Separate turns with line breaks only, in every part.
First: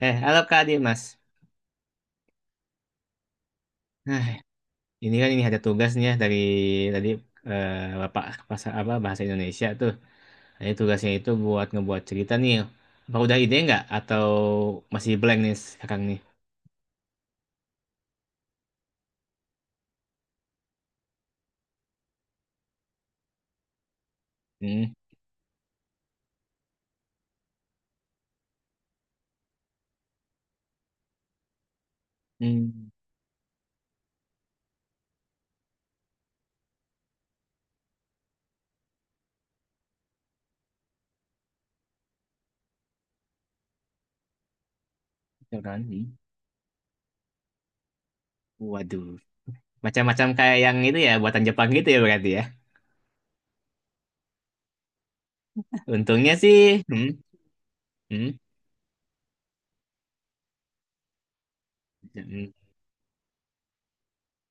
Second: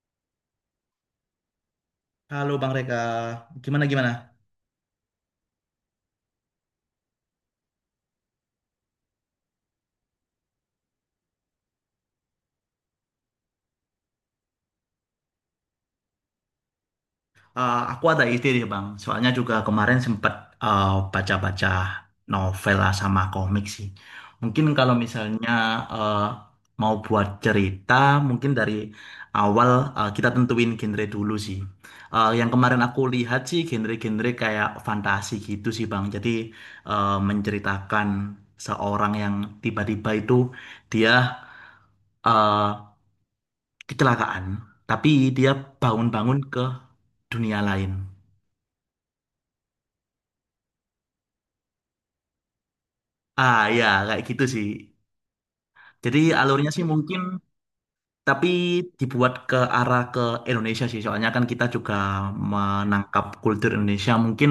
Halo Kak Adi, Mas.
Halo Bang Reka, gimana gimana?
Nah, ini kan ini ada tugasnya dari tadi eh, Bapak bahasa apa bahasa Indonesia tuh. Ini tugasnya itu buat ngebuat cerita nih. Apa udah ide nggak atau masih blank nih sekarang nih?
Aku ada ide nih Bang, soalnya juga kemarin sempat eh, baca-baca novel lah sama komik sih. Mungkin
Hmm.
kalau misalnya eh, mau buat cerita, mungkin dari awal, kita tentuin genre dulu sih. Yang kemarin
Hmm.
aku lihat sih genre-genre kayak fantasi gitu sih Bang. Jadi menceritakan seorang yang tiba-tiba itu dia eh, kecelakaan, tapi dia
Sekarang nih.
bangun-bangun ke dunia lain.
Waduh. Macam-macam kayak yang itu ya buatan Jepang gitu ya berarti ya.
Ah ya, kayak gitu sih. Jadi
Untungnya sih.
alurnya sih
Hmm.
mungkin,
Hmm.
tapi dibuat ke arah ke Indonesia sih. Soalnya kan kita juga
Hmm.
menangkap kultur Indonesia. Mungkin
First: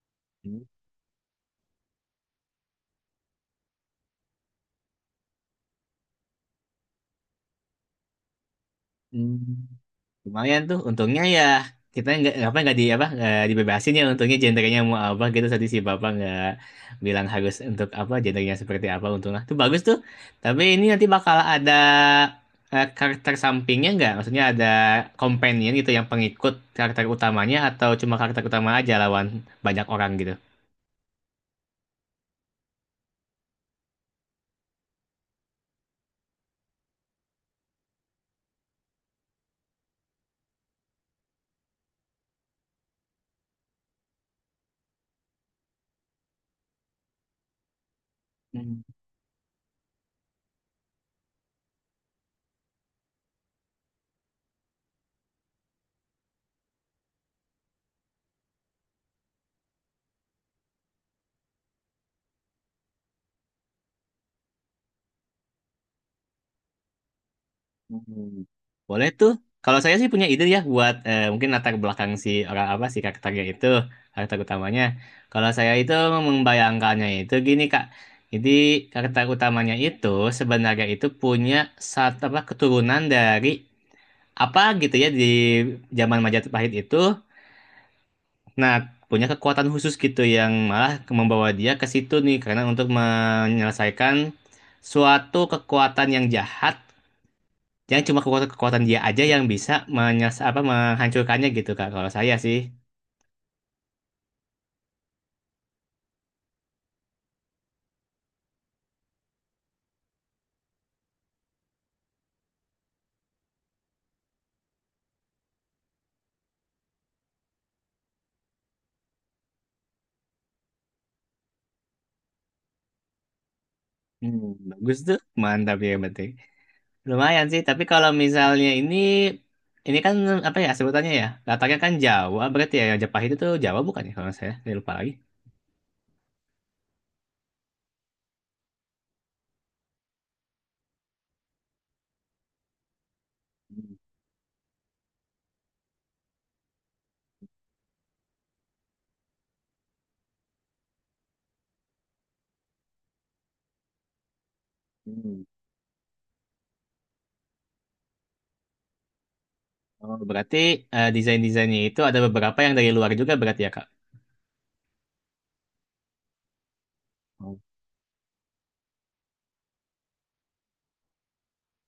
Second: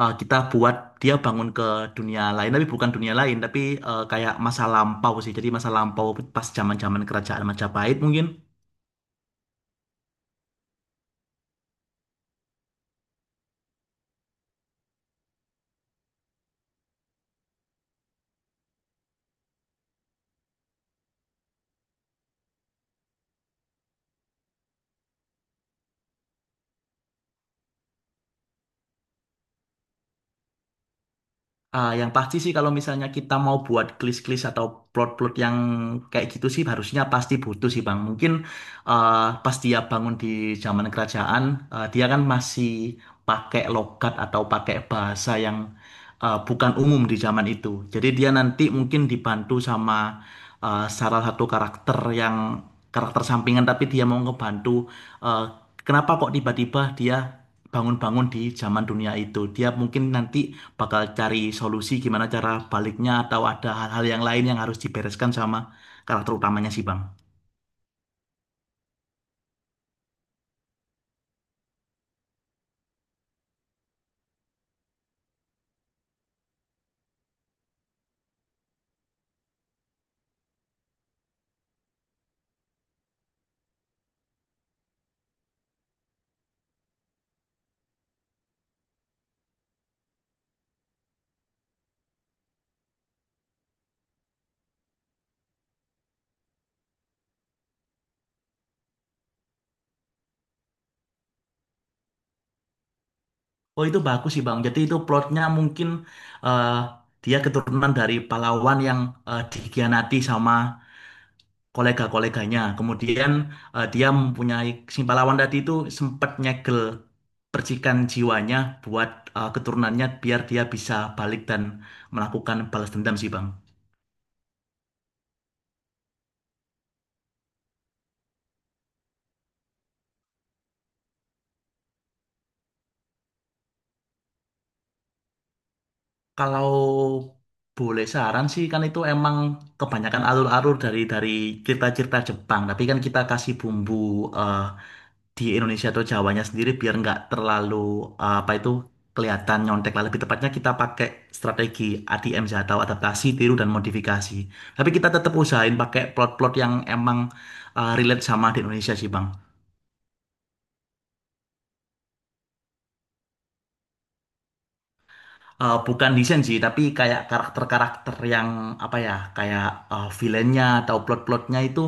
kita buat dia bangun ke dunia lain, tapi bukan dunia lain, tapi kayak masa lampau sih. Jadi masa lampau pas zaman-zaman kerajaan Majapahit mungkin.
Hmm. Lumayan tuh, untungnya ya kita nggak apa nggak di apa nggak dibebasin ya untungnya gendernya mau apa gitu tadi si bapak nggak bilang harus untuk apa gendernya seperti apa untungnya tuh bagus tuh. Tapi ini nanti bakal ada karakter sampingnya nggak, maksudnya ada companion gitu yang pengikut karakter utamanya atau cuma karakter utama aja lawan banyak orang gitu.
Ah, yang pasti sih kalau misalnya kita mau buat klis-klis atau plot-plot yang kayak gitu sih harusnya pasti butuh sih Bang. Mungkin eh pas dia bangun di zaman kerajaan, dia kan masih pakai logat atau pakai bahasa yang bukan umum di zaman itu. Jadi dia nanti mungkin dibantu sama salah satu karakter yang karakter sampingan tapi dia mau ngebantu eh, kenapa kok tiba-tiba dia bangun-bangun di zaman dunia itu. Dia mungkin nanti bakal cari solusi gimana cara baliknya atau ada hal-hal yang lain yang harus dibereskan sama karakter utamanya sih Bang.
Hmm. Boleh tuh. Kalau saya sih punya ide ya buat mungkin latar belakang si orang apa si karakternya itu, karakter utamanya. Kalau saya itu membayangkannya itu gini Kak. Jadi karakter utamanya itu sebenarnya itu punya satu apa keturunan dari apa gitu ya di zaman Majapahit itu. Nah, punya kekuatan khusus gitu yang malah membawa dia ke situ nih karena untuk menyelesaikan suatu kekuatan yang jahat. Jangan cuma kekuatan-kekuatan dia aja yang bisa menyes apa menghancurkannya gitu Kak. Kalau saya sih.
Oh itu bagus sih Bang. Jadi itu plotnya mungkin eh, dia keturunan dari pahlawan yang dikhianati sama kolega-koleganya. Kemudian dia mempunyai si pahlawan tadi itu sempat nyegel percikan jiwanya buat keturunannya biar dia bisa balik dan melakukan balas dendam sih Bang.
Hmm, bagus tuh. Mantap ya yang penting. Lumayan sih, tapi kalau misalnya ini kan apa ya sebutannya ya? Latarnya kan Jawa, berarti ya yang Jepang itu tuh Jawa bukan ya kalau saya? Saya lupa lagi.
Kalau boleh saran sih kan itu emang kebanyakan alur-alur dari cerita-cerita Jepang. Tapi kan kita kasih bumbu eh, di Indonesia atau Jawanya sendiri biar nggak terlalu apa itu kelihatan nyontek lah. Lebih tepatnya kita pakai strategi ADM sih, atau adaptasi, tiru dan modifikasi. Tapi kita tetap
Hmm.
usahain pakai plot-plot yang emang relate sama di Indonesia sih Bang.
Oh, berarti desain-desainnya itu ada beberapa yang dari luar juga berarti ya Kak.
Bukan desain sih, tapi kayak
Oh.
karakter-karakter yang apa ya, kayak villainnya atau plot-plotnya itu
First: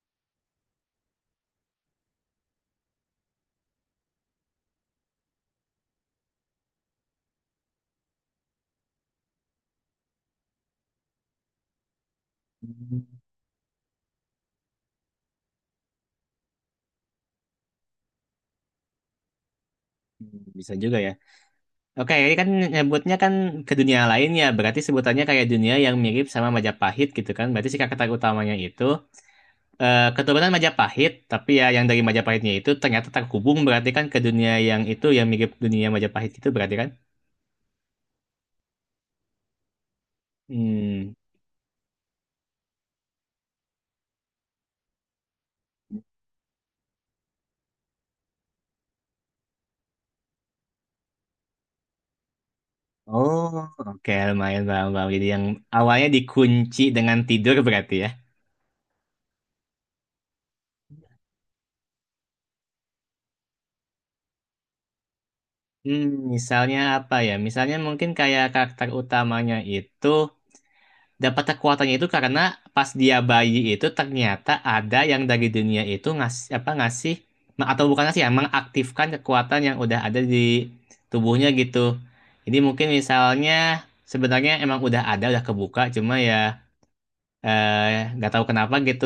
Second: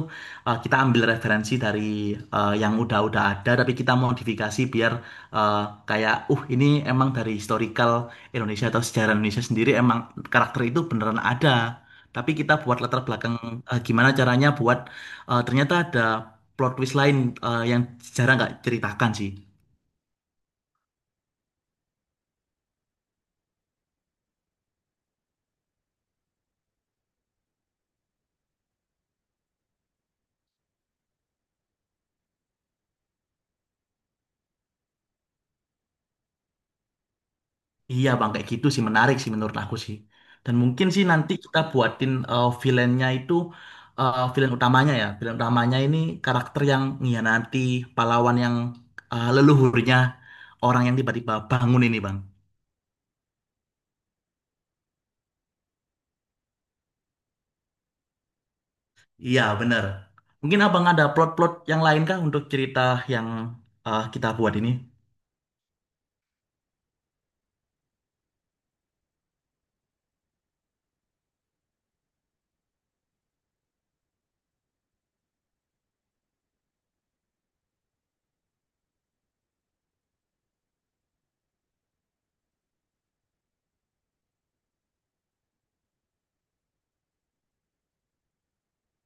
kita ambil referensi dari yang udah-udah ada, tapi kita modifikasi biar eh, kayak, ini emang dari historical Indonesia atau sejarah Indonesia sendiri emang karakter itu beneran ada. Tapi kita buat
Hmm.
latar belakang gimana caranya buat ternyata ada plot twist lain yang jarang nggak ceritakan sih.
Bisa juga ya. Oke, ini kan nyebutnya kan ke dunia lain ya. Berarti sebutannya kayak dunia yang mirip sama Majapahit gitu kan. Berarti si karakter utamanya itu keturunan Majapahit, tapi ya yang dari Majapahitnya itu ternyata terhubung berarti kan ke dunia yang itu yang mirip dunia Majapahit itu berarti kan?
Iya bang, kayak gitu sih menarik sih menurut aku sih. Dan mungkin sih
Hmm.
nanti kita buatin villainnya itu villain utamanya ya. Villain utamanya ini karakter yang nanti pahlawan yang leluhurnya orang yang tiba-tiba bangun ini bang.
Oh, oke lumayan paham, paham. Jadi yang awalnya dikunci dengan tidur berarti ya.
Iya bener. Mungkin abang ada plot-plot yang lain kah untuk cerita yang kita buat ini?
Hmm, misalnya apa ya? Misalnya mungkin kayak karakter utamanya itu dapat kekuatannya itu karena pas dia bayi itu ternyata ada yang dari dunia itu ngasih apa ngasih atau bukan ngasih ya mengaktifkan kekuatan yang udah ada di tubuhnya gitu. Jadi mungkin misalnya sebenarnya emang udah ada udah kebuka cuma ya nggak tahu kenapa gitu.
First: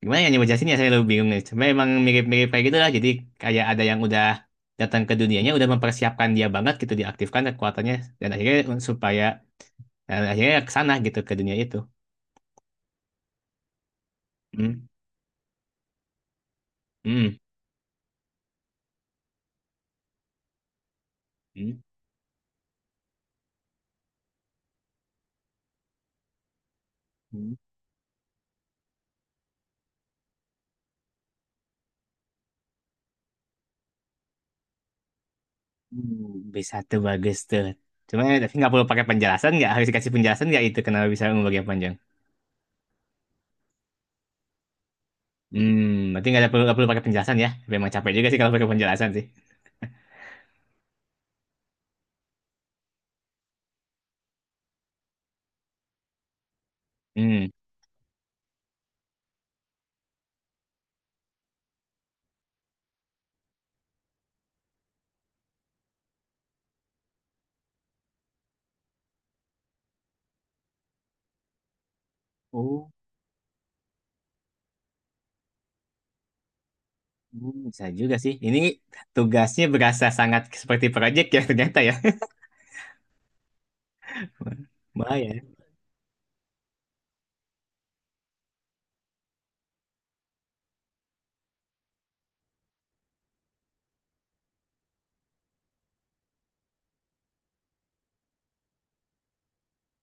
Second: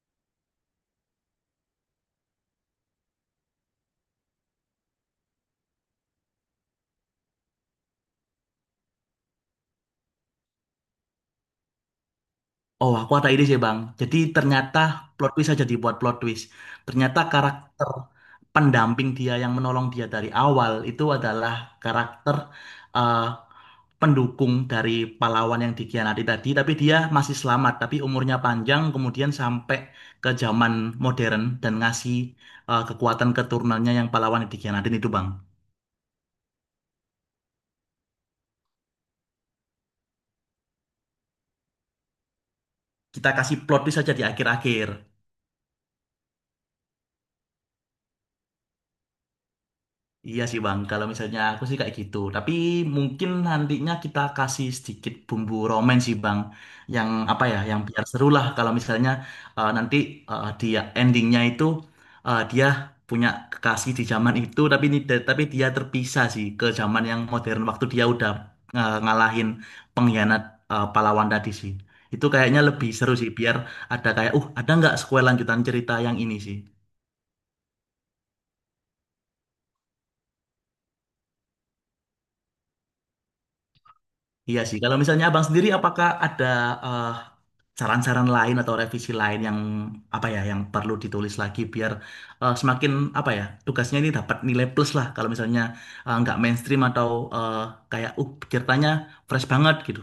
Gimana ya jelasin ya saya lebih bingung nih. Cuma emang mirip-mirip kayak gitu lah. Jadi kayak ada yang udah datang ke dunianya udah mempersiapkan dia banget gitu diaktifkan kekuatannya dan akhirnya supaya dan akhirnya ke sana gitu ke dunia itu.
Oh, aku ada ide sih, Bang. Jadi
Hmm.
ternyata plot twist aja dibuat plot twist. Ternyata
Hmm.
karakter pendamping dia yang menolong dia dari awal itu adalah
Hmm.
karakter eh, pendukung dari pahlawan yang dikhianati tadi, tapi dia masih
Hmm.
selamat, tapi umurnya panjang, kemudian sampai ke zaman modern dan ngasih kekuatan keturunannya yang pahlawan yang dikhianatin itu, Bang.
Hmm. Bisa tuh bagus tuh. Cuma tapi nggak perlu pakai penjelasan nggak? Harus dikasih penjelasan nggak itu kenapa bisa ungu bagian panjang?
Kita kasih plot twist aja di akhir-akhir.
Hmm. Berarti nggak perlu pakai penjelasan ya? Memang capek juga sih kalau pakai penjelasan sih.
Iya sih Bang, kalau misalnya aku sih kayak gitu. Tapi mungkin nantinya kita kasih sedikit bumbu romen sih Bang. Yang apa
Hmm.
ya, yang biar seru lah kalau misalnya eh, nanti dia endingnya itu, dia punya kekasih di zaman itu tapi ini tapi dia terpisah sih ke zaman yang modern waktu dia udah ngalahin pengkhianat pahlawan tadi sih. Itu kayaknya lebih
Oh,
seru sih biar ada kayak ada nggak sequel lanjutan cerita yang ini sih.
hmm, bisa juga sih. Ini tugasnya berasa sangat seperti proyek ya ternyata ya.
Iya sih, kalau misalnya
Bahaya.
abang sendiri apakah ada eh, saran-saran lain atau revisi lain yang apa ya yang perlu ditulis lagi biar semakin apa ya tugasnya ini dapat nilai plus lah kalau misalnya nggak mainstream atau eh, kayak ceritanya fresh banget gitu.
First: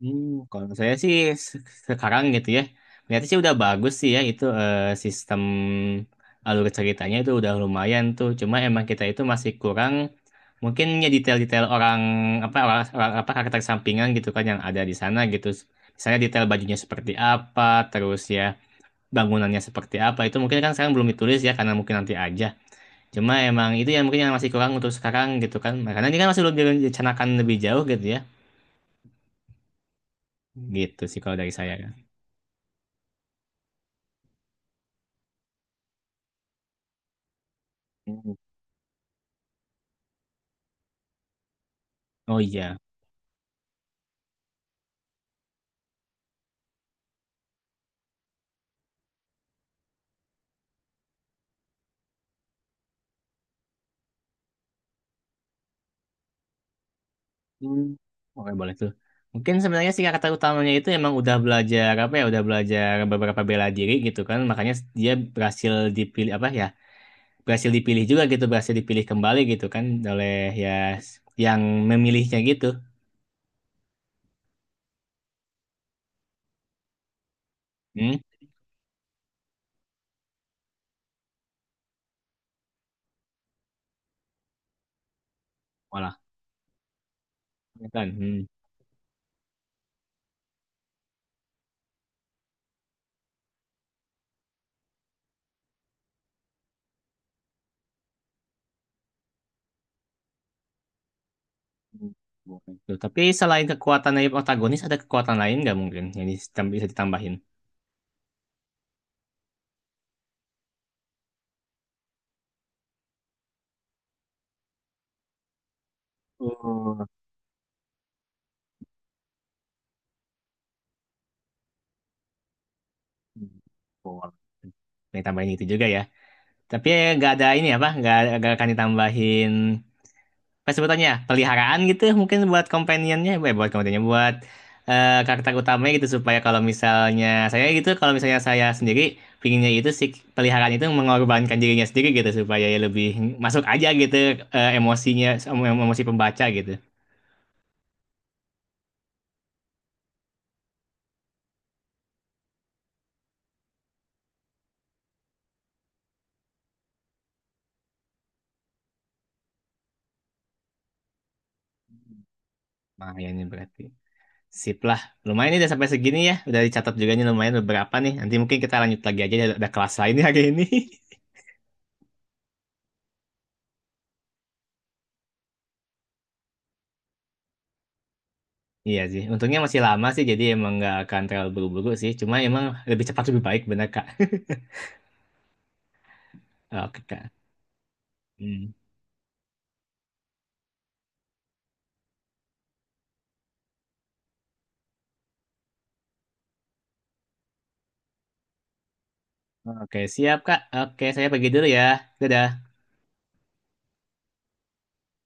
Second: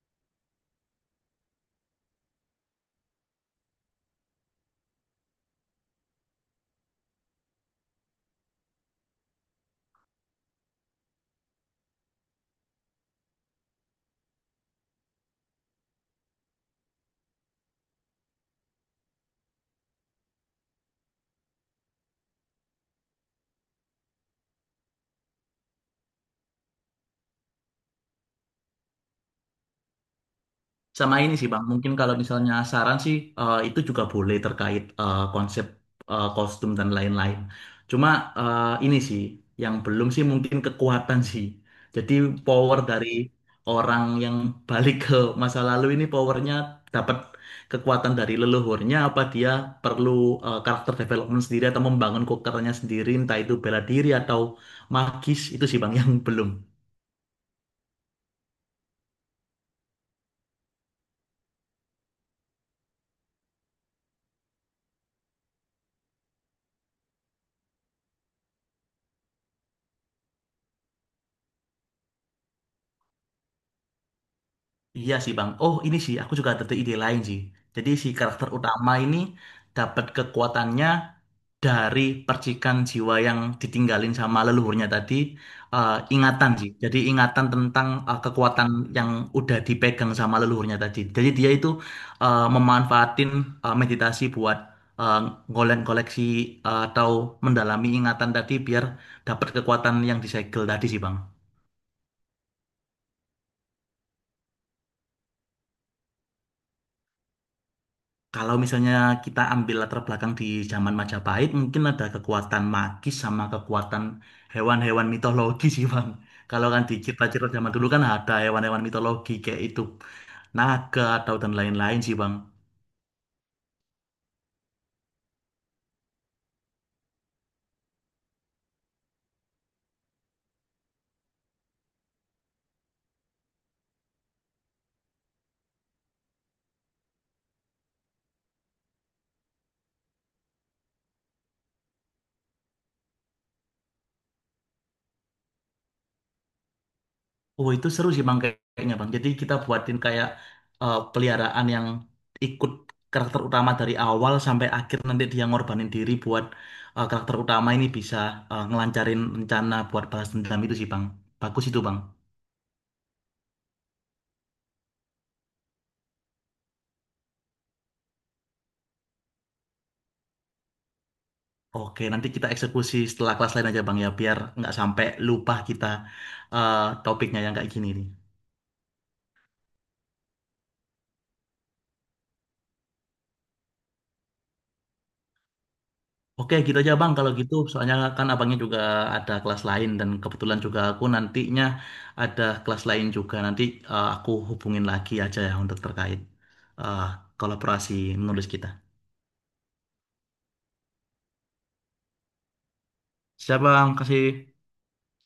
Hmm, kalau saya sih se- sekarang gitu ya, berarti sih udah bagus sih ya itu sistem alur ceritanya itu udah lumayan tuh. Cuma emang kita itu masih kurang mungkin ya detail-detail orang apa orang, orang- apa karakter sampingan gitu kan yang ada di sana gitu. Misalnya detail bajunya seperti apa, terus ya bangunannya seperti apa itu mungkin kan sekarang belum ditulis ya karena mungkin nanti aja. Cuma emang itu yang mungkin yang masih kurang untuk sekarang gitu kan. Karena ini kan masih belum direncanakan lebih jauh gitu ya. Gitu
Sama
sih
ini
kalau
sih
dari
Bang,
saya
mungkin kalau misalnya saran sih itu juga boleh terkait konsep kostum dan lain-lain. Cuma
kan.
ini sih yang belum sih mungkin kekuatan sih. Jadi
Oh iya.
power dari orang yang balik ke masa lalu ini powernya dapat kekuatan dari leluhurnya apa dia perlu karakter development sendiri atau membangun kokernya sendiri entah itu bela diri atau magis itu sih Bang yang belum.
Hmm. Oke, boleh tuh. Mungkin sebenarnya sih kata utamanya itu emang udah belajar apa ya, udah belajar beberapa bela diri gitu kan. Makanya dia berhasil dipilih apa ya? Berhasil dipilih juga gitu, berhasil dipilih kembali gitu kan oleh ya s- yang memilihnya gitu.
Iya sih Bang. Oh ini sih aku juga ada ide lain sih. Jadi si
Hmm.
karakter utama ini dapat kekuatannya dari percikan jiwa yang ditinggalin sama leluhurnya tadi,
Walah,
ingatan sih. Jadi ingatan tentang
ya kan. Hmm.
kekuatan yang udah dipegang sama leluhurnya tadi. Jadi dia itu memanfaatin meditasi buat eh, golek-koleksi atau mendalami ingatan tadi biar dapat kekuatan yang disegel tadi sih Bang.
Hmm. Boleh tuh. Tapi selain kekuatan dari protagonis ada kekuatan lain nggak mungkin yang bisa ditambahin?
Kalau misalnya kita ambil latar belakang di zaman Majapahit, mungkin ada kekuatan magis sama kekuatan hewan-hewan mitologi sih, Bang. Kalau kan di
Oh,
cerita-cerita zaman dulu kan ada hewan-hewan mitologi kayak itu, naga atau dan lain-lain sih, Bang.
hmm. Boleh. Ditambahin itu juga ya. Tapi nggak ada ini apa? Nggak akan ditambahin apa sebutannya ya? Peliharaan gitu mungkin buat companionnya buat karakter utamanya gitu supaya kalau misalnya saya gitu kalau misalnya saya sendiri pinginnya itu si peliharaan itu mengorbankan dirinya sendiri gitu supaya ya lebih masuk aja gitu emosi pembaca gitu.
Oh, itu seru sih, Bang, kayaknya, Bang. Jadi kita buatin kayak peliharaan yang ikut karakter utama dari awal sampai akhir nanti dia ngorbanin diri buat karakter utama ini bisa ngelancarin rencana buat balas dendam itu sih, Bang. Bagus itu, Bang.
Lumayan nih berarti sip lah lumayan nih udah sampai segini ya udah dicatat juga nih lumayan beberapa nih nanti mungkin kita lanjut lagi aja ada kelas lain nih hari ini
Oke, nanti kita eksekusi setelah kelas lain aja Bang ya, biar nggak sampai lupa kita topiknya yang kayak gini nih.
Iya sih, untungnya masih lama sih, jadi emang nggak akan terlalu buru-buru sih. Cuma emang lebih cepat lebih baik, bener Kak.
Oke, gitu aja
Oke,
Bang kalau
Kak.
gitu. Soalnya kan abangnya
Hmm.
juga ada kelas lain dan kebetulan juga aku nantinya ada kelas lain juga. Nanti aku hubungin lagi aja ya untuk terkait eh, kolaborasi menulis kita.
Oke, siap, Kak. Oke, saya pergi dulu ya. Dadah.
Siap Bang, kasih.